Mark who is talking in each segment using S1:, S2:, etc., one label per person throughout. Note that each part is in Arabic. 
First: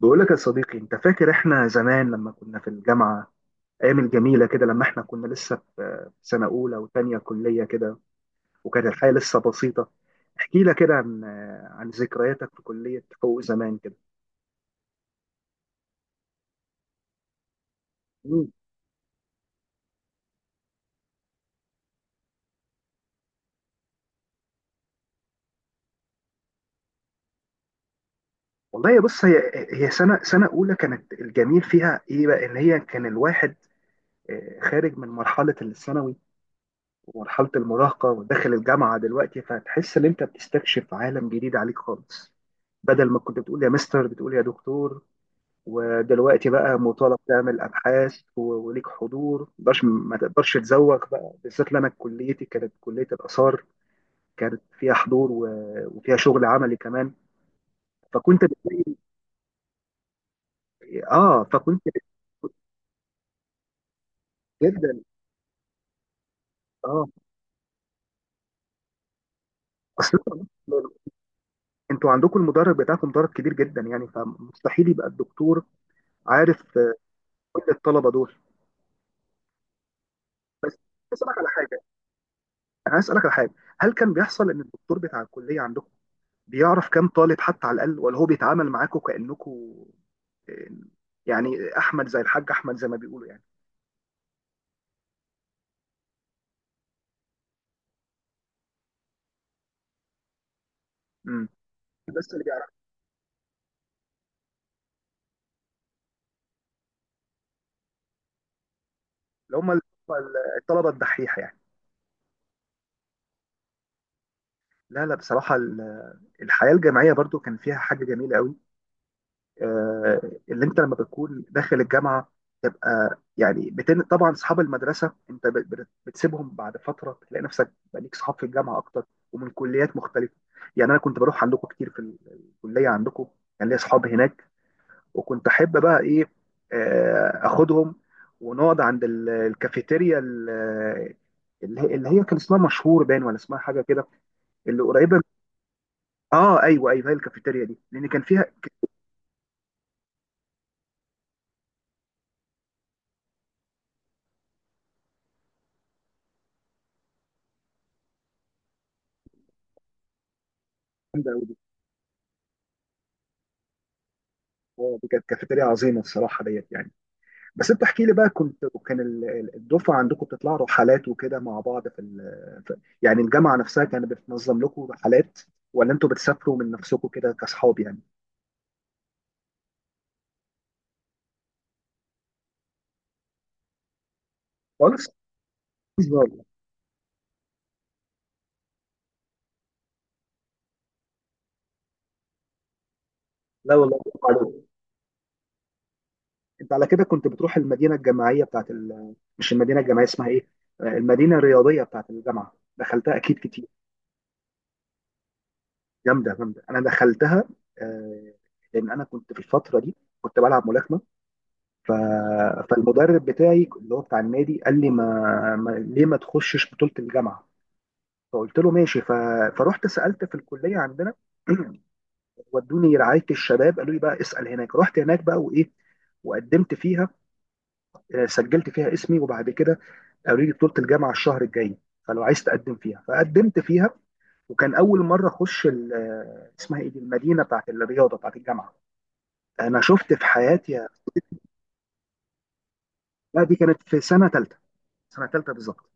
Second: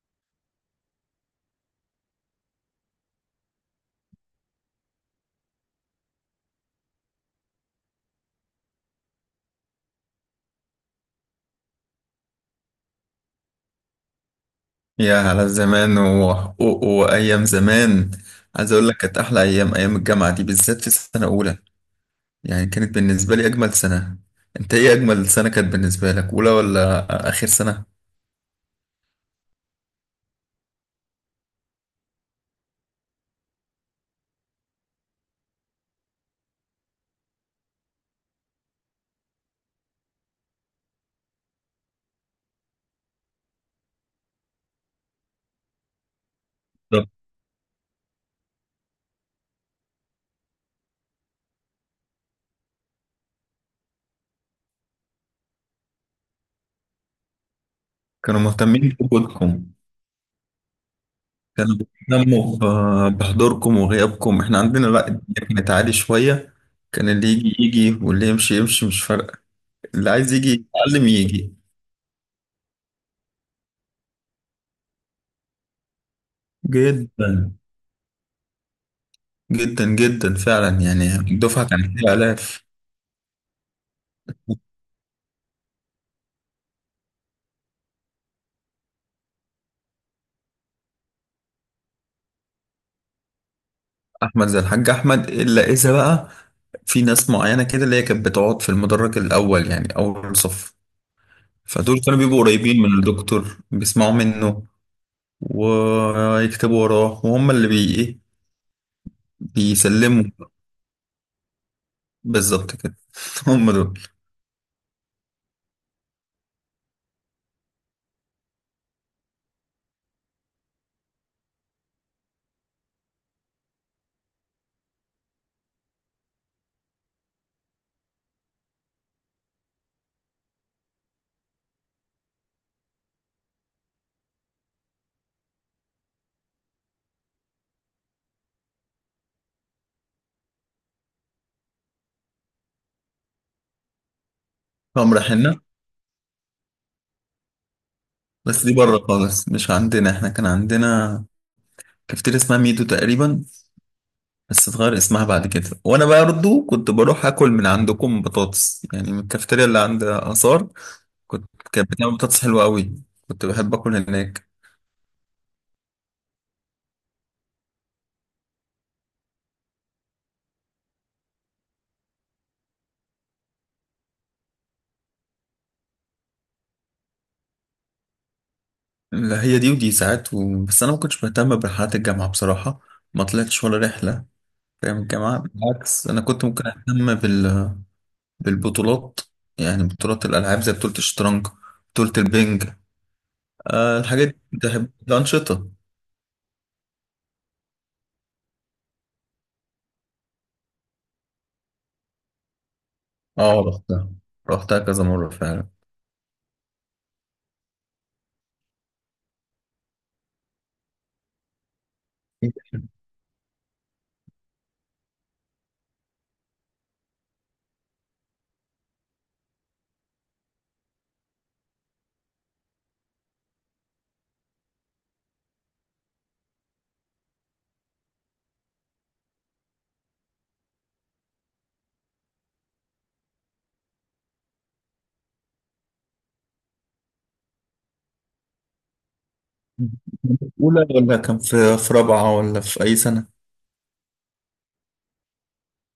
S1: بقول لك يا صديقي، انت فاكر احنا زمان لما كنا في الجامعه؟ ايام الجميله كده لما احنا كنا لسه في سنه اولى وتانية كليه كده، وكانت الحياه لسه بسيطه. احكي لك كده عن ذكرياتك في كليه حقوق زمان كده.
S2: يا على الزمان وحقوق وأيام زمان،
S1: مم.
S2: عايز أقول لك كانت أحلى أيام، أيام الجامعة دي، بالذات في سنة أولى. يعني كانت بالنسبة لي أجمل سنة. أنت إيه أجمل سنة كانت بالنسبة لك، أولى ولا آخر سنة؟
S1: والله يا بص، هي سنه اولى كانت الجميل فيها ايه بقى، ان هي كان الواحد خارج من مرحله الثانوي ومرحله المراهقه وداخل الجامعه دلوقتي، فتحس ان انت بتستكشف عالم جديد عليك خالص. بدل ما كنت بتقول يا مستر بتقول يا دكتور. ودلوقتي بقى
S2: بالظبط.
S1: مطالب تعمل ابحاث وليك حضور، ما تقدرش تزوق بقى، بالذات لأن انا كليتي كانت كليه الاثار. كانت فيها حضور وفيها شغل عملي كمان.
S2: كانوا
S1: فكنت بتلاقي.
S2: مهتمين بوجودكم،
S1: اه
S2: كانوا
S1: فكنت.
S2: بيهتموا بحضوركم وغيابكم. إحنا عندنا
S1: جدا.
S2: لأ، الدنيا كانت عالي شوية.
S1: اه.
S2: كان اللي يجي يجي واللي يمشي يمشي، مش فارقة. اللي
S1: اصل
S2: عايز يجي
S1: انتوا
S2: يتعلم يجي.
S1: انتوا عندكم المدرج بتاعكم، مدرج كبير جدا يعني، فمستحيل يبقى الدكتور عارف
S2: جدا
S1: كل الطلبه دول.
S2: جدا جدا فعلا، يعني
S1: اسالك على
S2: الدفعة
S1: حاجه،
S2: كانت فيها آلاف.
S1: انا عايز اسالك على حاجه. هل كان بيحصل ان الدكتور بتاع الكليه عندكم بيعرف كام طالب حتى على الاقل، ولا هو بيتعامل معاكم كانكم آه، يعني احمد زي الحاج احمد زي ما بيقولوا يعني؟
S2: احمد زي الحاج احمد، الا اذا بقى في ناس معينه كده، اللي هي كانت بتقعد في المدرج الاول، يعني اول صف.
S1: امم.
S2: فدول كانوا
S1: بس
S2: بيبقوا
S1: اللي بيعرف
S2: قريبين من الدكتور، بيسمعوا منه ويكتبوا وراه، وهم اللي بي ايه،
S1: اللي هم
S2: بيسلموا.
S1: الطلبه الدحيحه يعني.
S2: بالظبط كده. هم دول.
S1: لا لا بصراحه، الحياه الجامعيه برضو كان فيها حاجه جميله قوي. آه، اللي انت لما بتكون داخل الجامعه تبقى يعني طبعا اصحاب المدرسه انت بت... بت- بتسيبهم بعد فتره، تلاقي نفسك بقى ليك اصحاب في الجامعه اكتر ومن كليات مختلفه. يعني انا كنت بروح عندكم كتير في الكليه عندكم. كان ليا اصحاب هناك، وكنت احب بقى ايه اخدهم ونقعد عند الكافيتيريا اللي هي كان اسمها مشهور باين، ولا اسمها حاجه كده، اللي
S2: هم
S1: قريبه
S2: رايحين لنا.
S1: اه ايوه ايوه، هي الكافيتيريا دي لان كان فيها
S2: بس دي بره خالص، مش عندنا. احنا كان عندنا كافتيريا اسمها ميدو تقريبا، بس اتغير اسمها بعد كده. وانا برضه كنت بروح اكل من عندكم بطاطس، يعني من الكافتيريا اللي عند اثار.
S1: جامده قوي
S2: كنت،
S1: دي.
S2: كانت بتعمل بطاطس حلوة قوي، كنت بحب اكل هناك.
S1: دي كانت كافيتيريا عظيمه الصراحه ديت يعني. بس انت احكي لي بقى، كان الدفعه عندكم بتطلعوا رحلات وكده مع بعض في, في يعني الجامعه نفسها كانت بتنظم لكم رحلات، ولا انتوا بتسافروا من نفسكم كده كاصحاب يعني؟
S2: لا، هي دي ودي ساعات بس انا ما كنتش مهتم برحلات الجامعة بصراحة، ما طلعتش ولا رحلة. فاهم؟
S1: خالص.
S2: الجامعة بالعكس، انا كنت ممكن اهتم بالبطولات، يعني بطولات الالعاب زي بطولة الشطرنج، بطولة البنج.
S1: لا والله،
S2: أه،
S1: برافو
S2: الحاجات دي كنت
S1: عليك.
S2: احب الانشطة.
S1: انت على كده كنت بتروح المدينه الجامعيه بتاعت مش المدينه الجامعيه، اسمها ايه؟ المدينه الرياضيه بتاعت الجامعه. دخلتها اكيد
S2: اه،
S1: كتير؟
S2: رحتها. رحتها كذا مرة فعلا.
S1: جامده جامده انا دخلتها. آه، لان انا كنت في الفتره دي كنت بلعب ملاكمه ف...
S2: كان
S1: فالمدرب بتاعي اللي هو بتاع النادي قال لي ما... ما... ليه ما تخشش بطوله الجامعه؟ فقلت له ماشي فرحت سالت في الكليه عندنا. ودوني رعايه الشباب قالوا لي بقى اسال هناك. رحت هناك بقى وايه، وقدمت فيها. سجلت فيها اسمي، وبعد كده قالوا لي بطولة الجامعة الشهر الجاي، فلو عايز تقدم فيها، فقدمت فيها. وكان أول مرة أخش اسمها إيه دي المدينة بتاعت الرياضة بتاعت الجامعة، أنا شفت في
S2: في أولى
S1: حياتي.
S2: ولا كان في في رابعة، ولا في أي سنة؟
S1: لا دي كانت في سنة تالتة. سنة تالتة بالظبط.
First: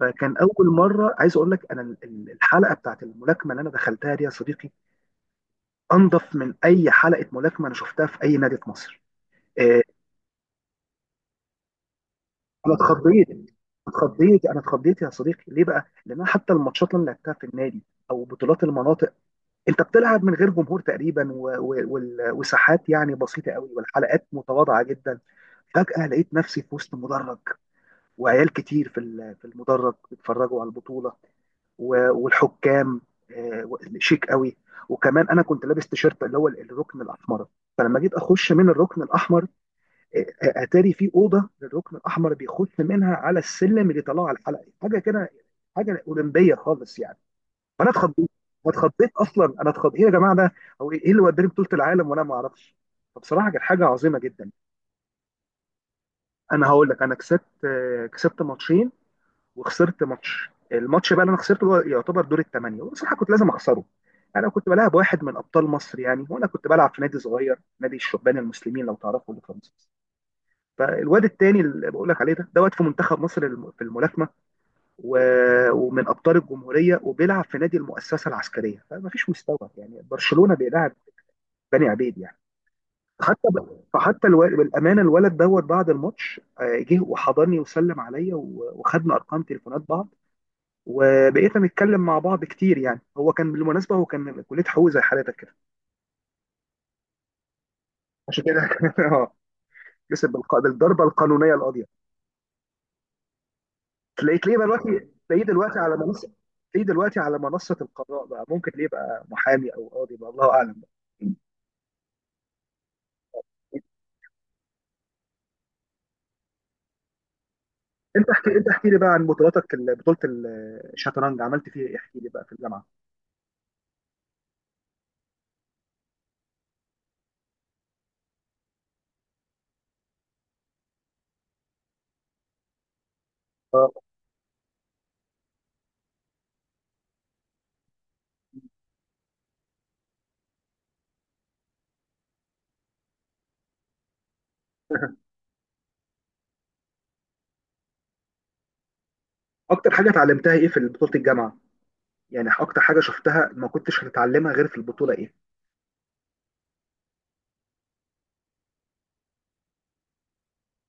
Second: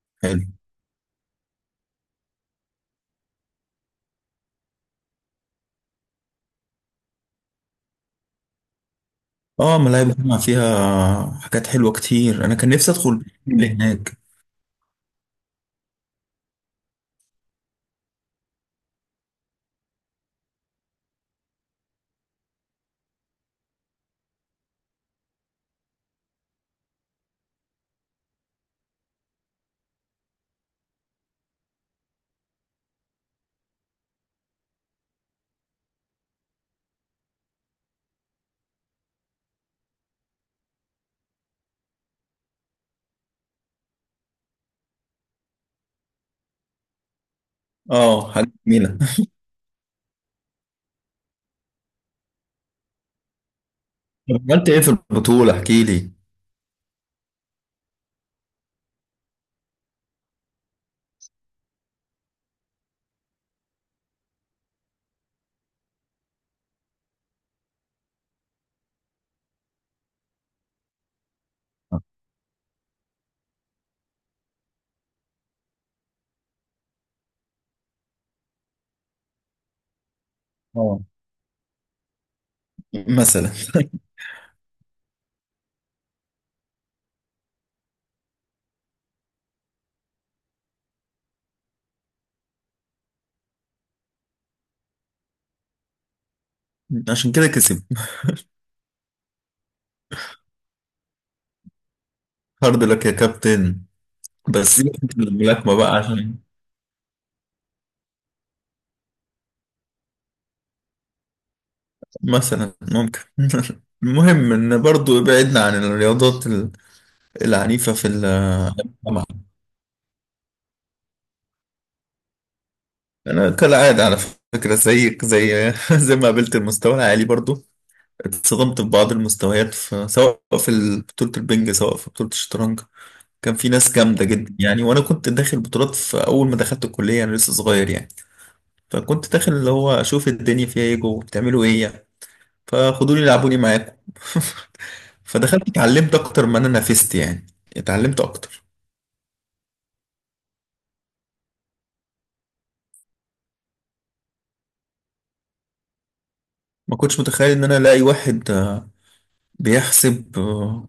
S1: فكان
S2: حلو.
S1: أول مرة، عايز أقول لك، أنا الحلقة بتاعت الملاكمة اللي أنا دخلتها دي يا صديقي أنظف من أي حلقة ملاكمة أنا شفتها في أي نادي في مصر.
S2: اه،
S1: آه،
S2: ملاهي بسمع فيها حاجات حلوة كتير، انا كان
S1: أنا
S2: نفسي ادخل
S1: اتخضيت.
S2: اللي هناك.
S1: اتخضيت أنا اتخضيت يا صديقي، ليه بقى؟ لأن أنا حتى الماتشات اللي أنا لعبتها في النادي او بطولات المناطق، انت بتلعب من غير جمهور تقريبا وساحات يعني بسيطه قوي، والحلقات متواضعه جدا. فجاه لقيت نفسي في وسط مدرج، وعيال كتير في في المدرج بيتفرجوا على البطوله والحكام شيك قوي. وكمان انا كنت لابس تيشيرت اللي هو الركن الاحمر. فلما جيت اخش من الركن الاحمر اتاري في اوضه للركن الاحمر بيخش منها على السلم اللي طلع على الحلقه حاجه كده، حاجه اولمبيه خالص يعني. فانا اتخضيت.
S2: اه، حاجة جميلة.
S1: اتخضيت اصلا، انا اتخضيت، ايه يا جماعه ده؟ هو إيه اللي وداني بطوله العالم وانا ما اعرفش؟ فبصراحه كانت حاجه عظيمه جدا.
S2: طب عملت ايه في البطولة؟ احكي لي.
S1: انا هقول لك، انا كسبت ماتشين وخسرت ماتش. الماتش بقى اللي انا خسرته هو يعتبر دور الثمانيه، وبصراحه كنت لازم اخسره. يعني انا كنت بلعب واحد من ابطال مصر يعني، وانا كنت بلعب في نادي صغير، نادي الشبان المسلمين لو تعرفوا اللي في مصر. فالواد التاني اللي بقول لك عليه ده واد في منتخب مصر، في الملاكمه ومن ابطال الجمهوريه، وبيلعب في نادي المؤسسه العسكريه، فما فيش مستوى. يعني برشلونه بيلعب
S2: اه،
S1: بني عبيد يعني. حتى
S2: مثلا.
S1: ب... فحتى الو... بالامانه الولد دوت بعد الماتش جه وحضني وسلم عليا وخدنا ارقام تليفونات بعض. وبقيت نتكلم مع بعض كتير، يعني هو كان بالمناسبه، هو كان من كليه حقوق زي حالتك كده.
S2: عشان كده كسب.
S1: عشان كده. اه، كسب بالضربه القانونيه القاضيه.
S2: هارد لك يا كابتن.
S1: تلاقيه بقى
S2: بس
S1: دلوقتي،
S2: سيبك من
S1: تلاقيه
S2: الملاكمة
S1: دلوقتي على
S2: بقى
S1: منصه،
S2: عشان
S1: تلاقيه دلوقتي على منصه القضاء بقى، ممكن ليه بقى محامي او قاضي بقى، الله اعلم بقى.
S2: مثلا ممكن. المهم ان برضو ابعدنا عن الرياضات العنيفة في الجامعة.
S1: انت احكي لي بقى عن بطولاتك، بطوله الشطرنج، عملت فيها ايه؟ احكي لي بقى في الجامعه.
S2: انا كالعادة على فكرة زيك، زي زي ما قابلت المستوى العالي برضو، اتصدمت ببعض المستويات، في سواء في بطولة البنج، سواء في بطولة الشطرنج. كان في
S1: اه.
S2: ناس جامدة جدا، يعني وأنا كنت داخل بطولات في أول ما دخلت الكلية، أنا لسه صغير يعني. فكنت داخل اللي هو أشوف الدنيا فيها إيه، جوه بتعملوا إيه يعني. فخدوني لعبوني معاكم. فدخلت اتعلمت أكتر ما أنا نافست يعني، اتعلمت أكتر.
S1: اكتر حاجه اتعلمتها ايه في بطوله الجامعه؟ يعني اكتر حاجه شفتها ما كنتش هتتعلمها غير في البطوله، ايه؟
S2: ما كنتش متخيل إن أنا ألاقي واحد بيحسب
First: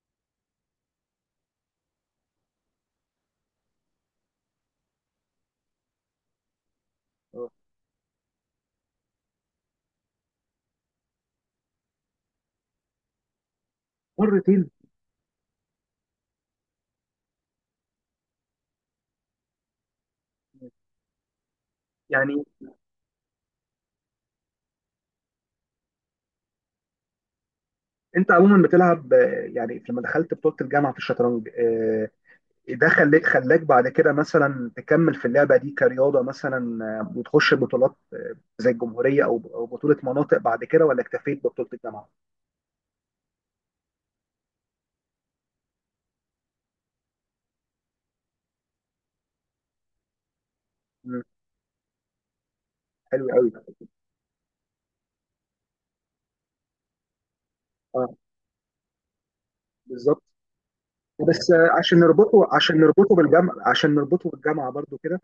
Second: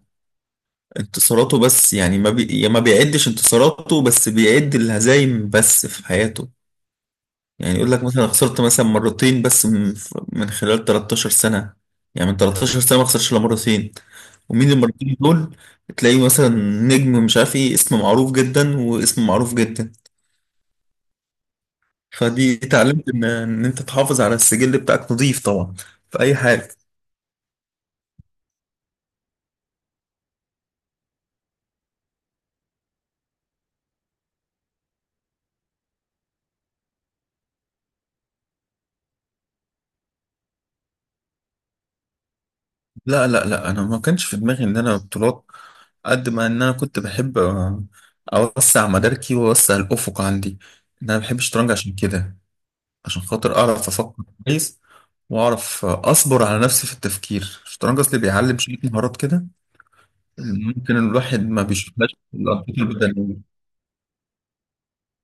S2: انتصاراته بس. يعني ما بيعدش انتصاراته بس، بيعد الهزايم بس في حياته.
S1: اه.
S2: يعني يقول لك مثلا خسرت مثلا مرتين بس، من خلال 13 سنة. يعني من 13 سنة ما خسرش إلا مرتين.
S1: مرتين.
S2: ومين المرتين دول؟ تلاقيه مثلا نجم مش عارف ايه، اسم معروف جدا واسم معروف جدا.
S1: يعني
S2: فدي اتعلمت ان انت تحافظ على السجل بتاعك نظيف طبعا، في اي حاجة.
S1: انت عموما بتلعب يعني لما دخلت بطوله الجامعه في الشطرنج ده خلاك بعد كده مثلا تكمل في اللعبه دي كرياضه، مثلا وتخش بطولات زي الجمهوريه او بطوله مناطق بعد كده، ولا اكتفيت ببطوله الجامعه؟
S2: لا لا لا، انا ما كانش في دماغي ان انا بطولات، قد ما ان انا كنت بحب اوسع مداركي واوسع الافق عندي، إن انا
S1: مم،
S2: بحب الشطرنج. عشان كده، عشان
S1: حلو قوي.
S2: خاطر اعرف افكر كويس، واعرف اصبر على نفسي في التفكير. الشطرنج
S1: اه
S2: اصلي بيعلم شويه مهارات كده،
S1: بالظبط.
S2: اللي ممكن الواحد
S1: بس
S2: ما
S1: عشان
S2: بيشوفهاش في
S1: نربطه عشان
S2: الانشطه
S1: نربطه
S2: البدنيه.
S1: بالجامعة عشان نربطه بالجامعة برضو كده،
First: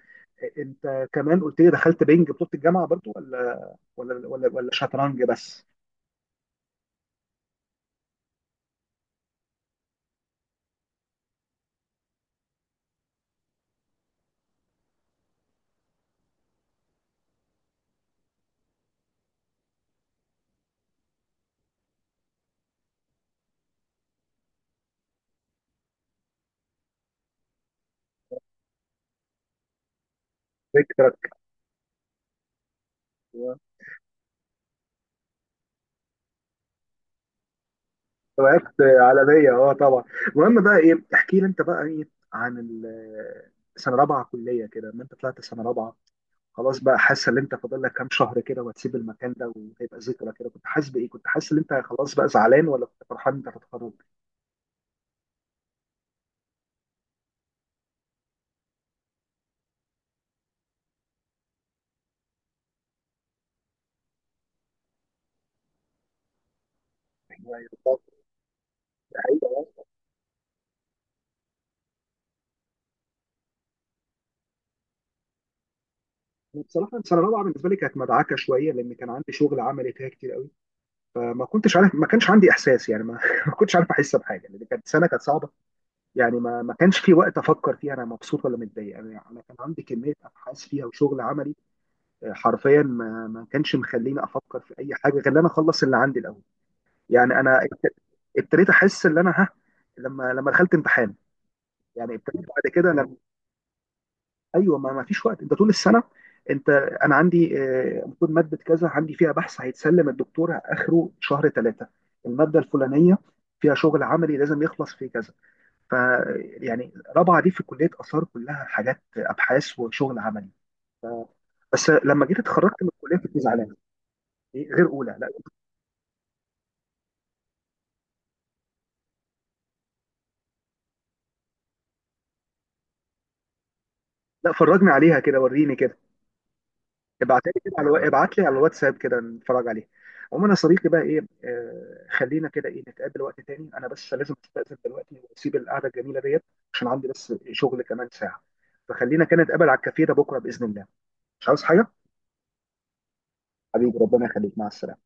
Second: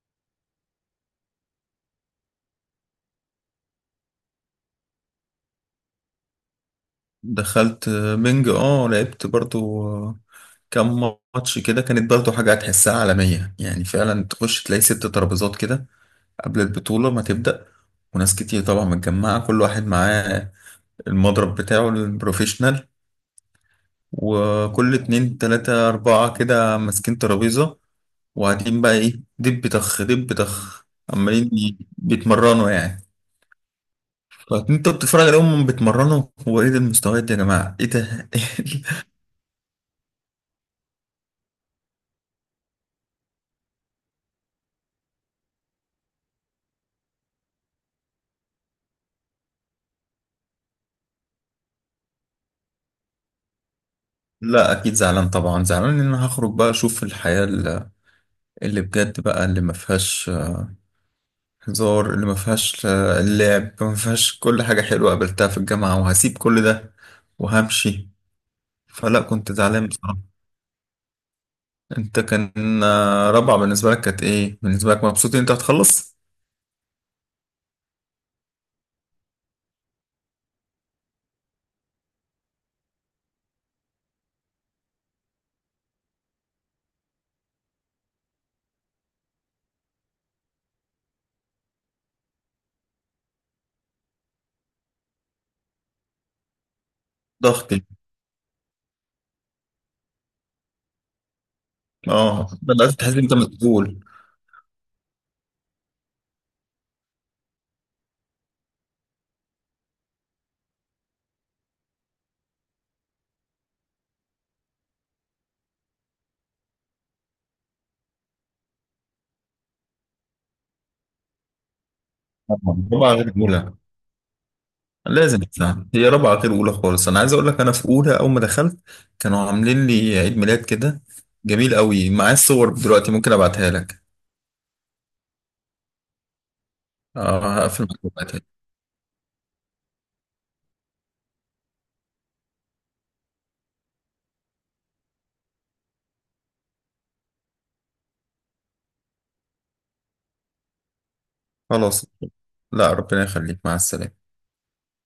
S1: انت كمان قلت لي دخلت بينج بطولة الجامعة برضو، ولا شطرنج بس؟
S2: دخلت بنج، اه لعبت برضو كم ماتش كده. كانت برضو حاجه هتحسها عالميه يعني، فعلا تخش تلاقي ست ترابيزات كده قبل البطوله ما تبدا، وناس كتير طبعا متجمعه، كل واحد معاه المضرب بتاعه البروفيشنال، وكل اتنين تلاتة أربعة كده ماسكين ترابيزة، وقاعدين بقى ايه، دب طخ دب طخ،
S1: فكرة.
S2: عمالين بيتمرنوا يعني. فانت بتتفرج عليهم بيتمرنوا، هو ايه ده المستويات دي، يا جماعه ايه ده.
S1: وقفت عالمية، اه طبعا. المهم بقى ايه، احكي لي انت بقى ايه عن سنة رابعة كلية كده، ما انت طلعت سنة رابعة خلاص بقى، حاسة ان انت فاضل لك كام شهر كده وهتسيب المكان ده وهيبقى ذكرى كده، كنت حاسس بايه؟ كنت حاسس ان انت خلاص بقى زعلان، ولا كنت فرحان انت هتتخرج؟
S2: لا اكيد زعلان، طبعا زعلان ان انا هخرج بقى، اشوف الحياه اللي بجد بقى، اللي ما فيهاش هزار، اللي ما فيهاش اللعب، ما فيهاش كل حاجه حلوه قابلتها في الجامعه، وهسيب كل ده وهمشي. فلا، كنت
S1: أيوة،
S2: زعلان بصراحه. انت كان رابعه بالنسبه لك كانت ايه بالنسبه لك، مبسوط ان انت هتخلص؟
S1: بصراحه السنه الرابعه بالنسبه لي كانت مدعكه شويه، لان كان عندي شغل عملي فيها كتير قوي. فما كنتش عارف، ما كانش عندي احساس، يعني ما, ما كنتش عارف احس بحاجه، لان كانت سنه كانت صعبه. يعني ما كانش في وقت افكر فيها انا مبسوط ولا متضايق انا، يعني كان عندي كميه ابحاث فيها وشغل عملي. حرفيا ما كانش مخليني افكر في اي حاجه غير ان انا اخلص اللي عندي الاول. يعني انا
S2: ضغط.
S1: ابتديت احس ان انا لما دخلت امتحان، يعني ابتديت
S2: اه
S1: بعد
S2: بدأت
S1: كده.
S2: تحس إن انت مسؤول.
S1: ايوه، ما فيش وقت، انت طول السنه، انت، انا عندي المفروض ماده كذا عندي فيها بحث هيتسلم الدكتور اخره شهر ثلاثه، الماده الفلانيه فيها شغل عملي لازم يخلص في كذا. ف يعني رابعه دي في كليه اثار، كلها حاجات ابحاث وشغل عملي. بس لما جيت اتخرجت من
S2: طبعاً، رابعه
S1: الكليه
S2: غير
S1: كنت
S2: اولى،
S1: زعلان. إيه، غير اولى، لا.
S2: لازم تساعد. هي رابعه غير اولى خالص. انا عايز اقول لك، انا في اولى اول ما دخلت كانوا عاملين لي عيد ميلاد كده، جميل قوي. معايا الصور دلوقتي، ممكن ابعتها لك.
S1: لا فرجني عليها كده، وريني كده. ابعت لي
S2: اه
S1: كده
S2: هقفل معاك
S1: ابعت
S2: وأبعتها
S1: لي على
S2: لك.
S1: الواتساب كده، نتفرج عليه. عموما يا صديقي بقى ايه، خلينا كده ايه نتقابل وقت تاني، انا بس لازم استأذن دلوقتي واسيب القعده الجميله ديت، عشان عندي بس شغل كمان ساعه. فخلينا كده نتقابل على الكافيه ده بكره باذن الله. مش عاوز حاجه.
S2: خلاص، لا ربنا يخليك، مع
S1: حبيبي، ربنا
S2: السلامه.
S1: يخليك، مع السلامه.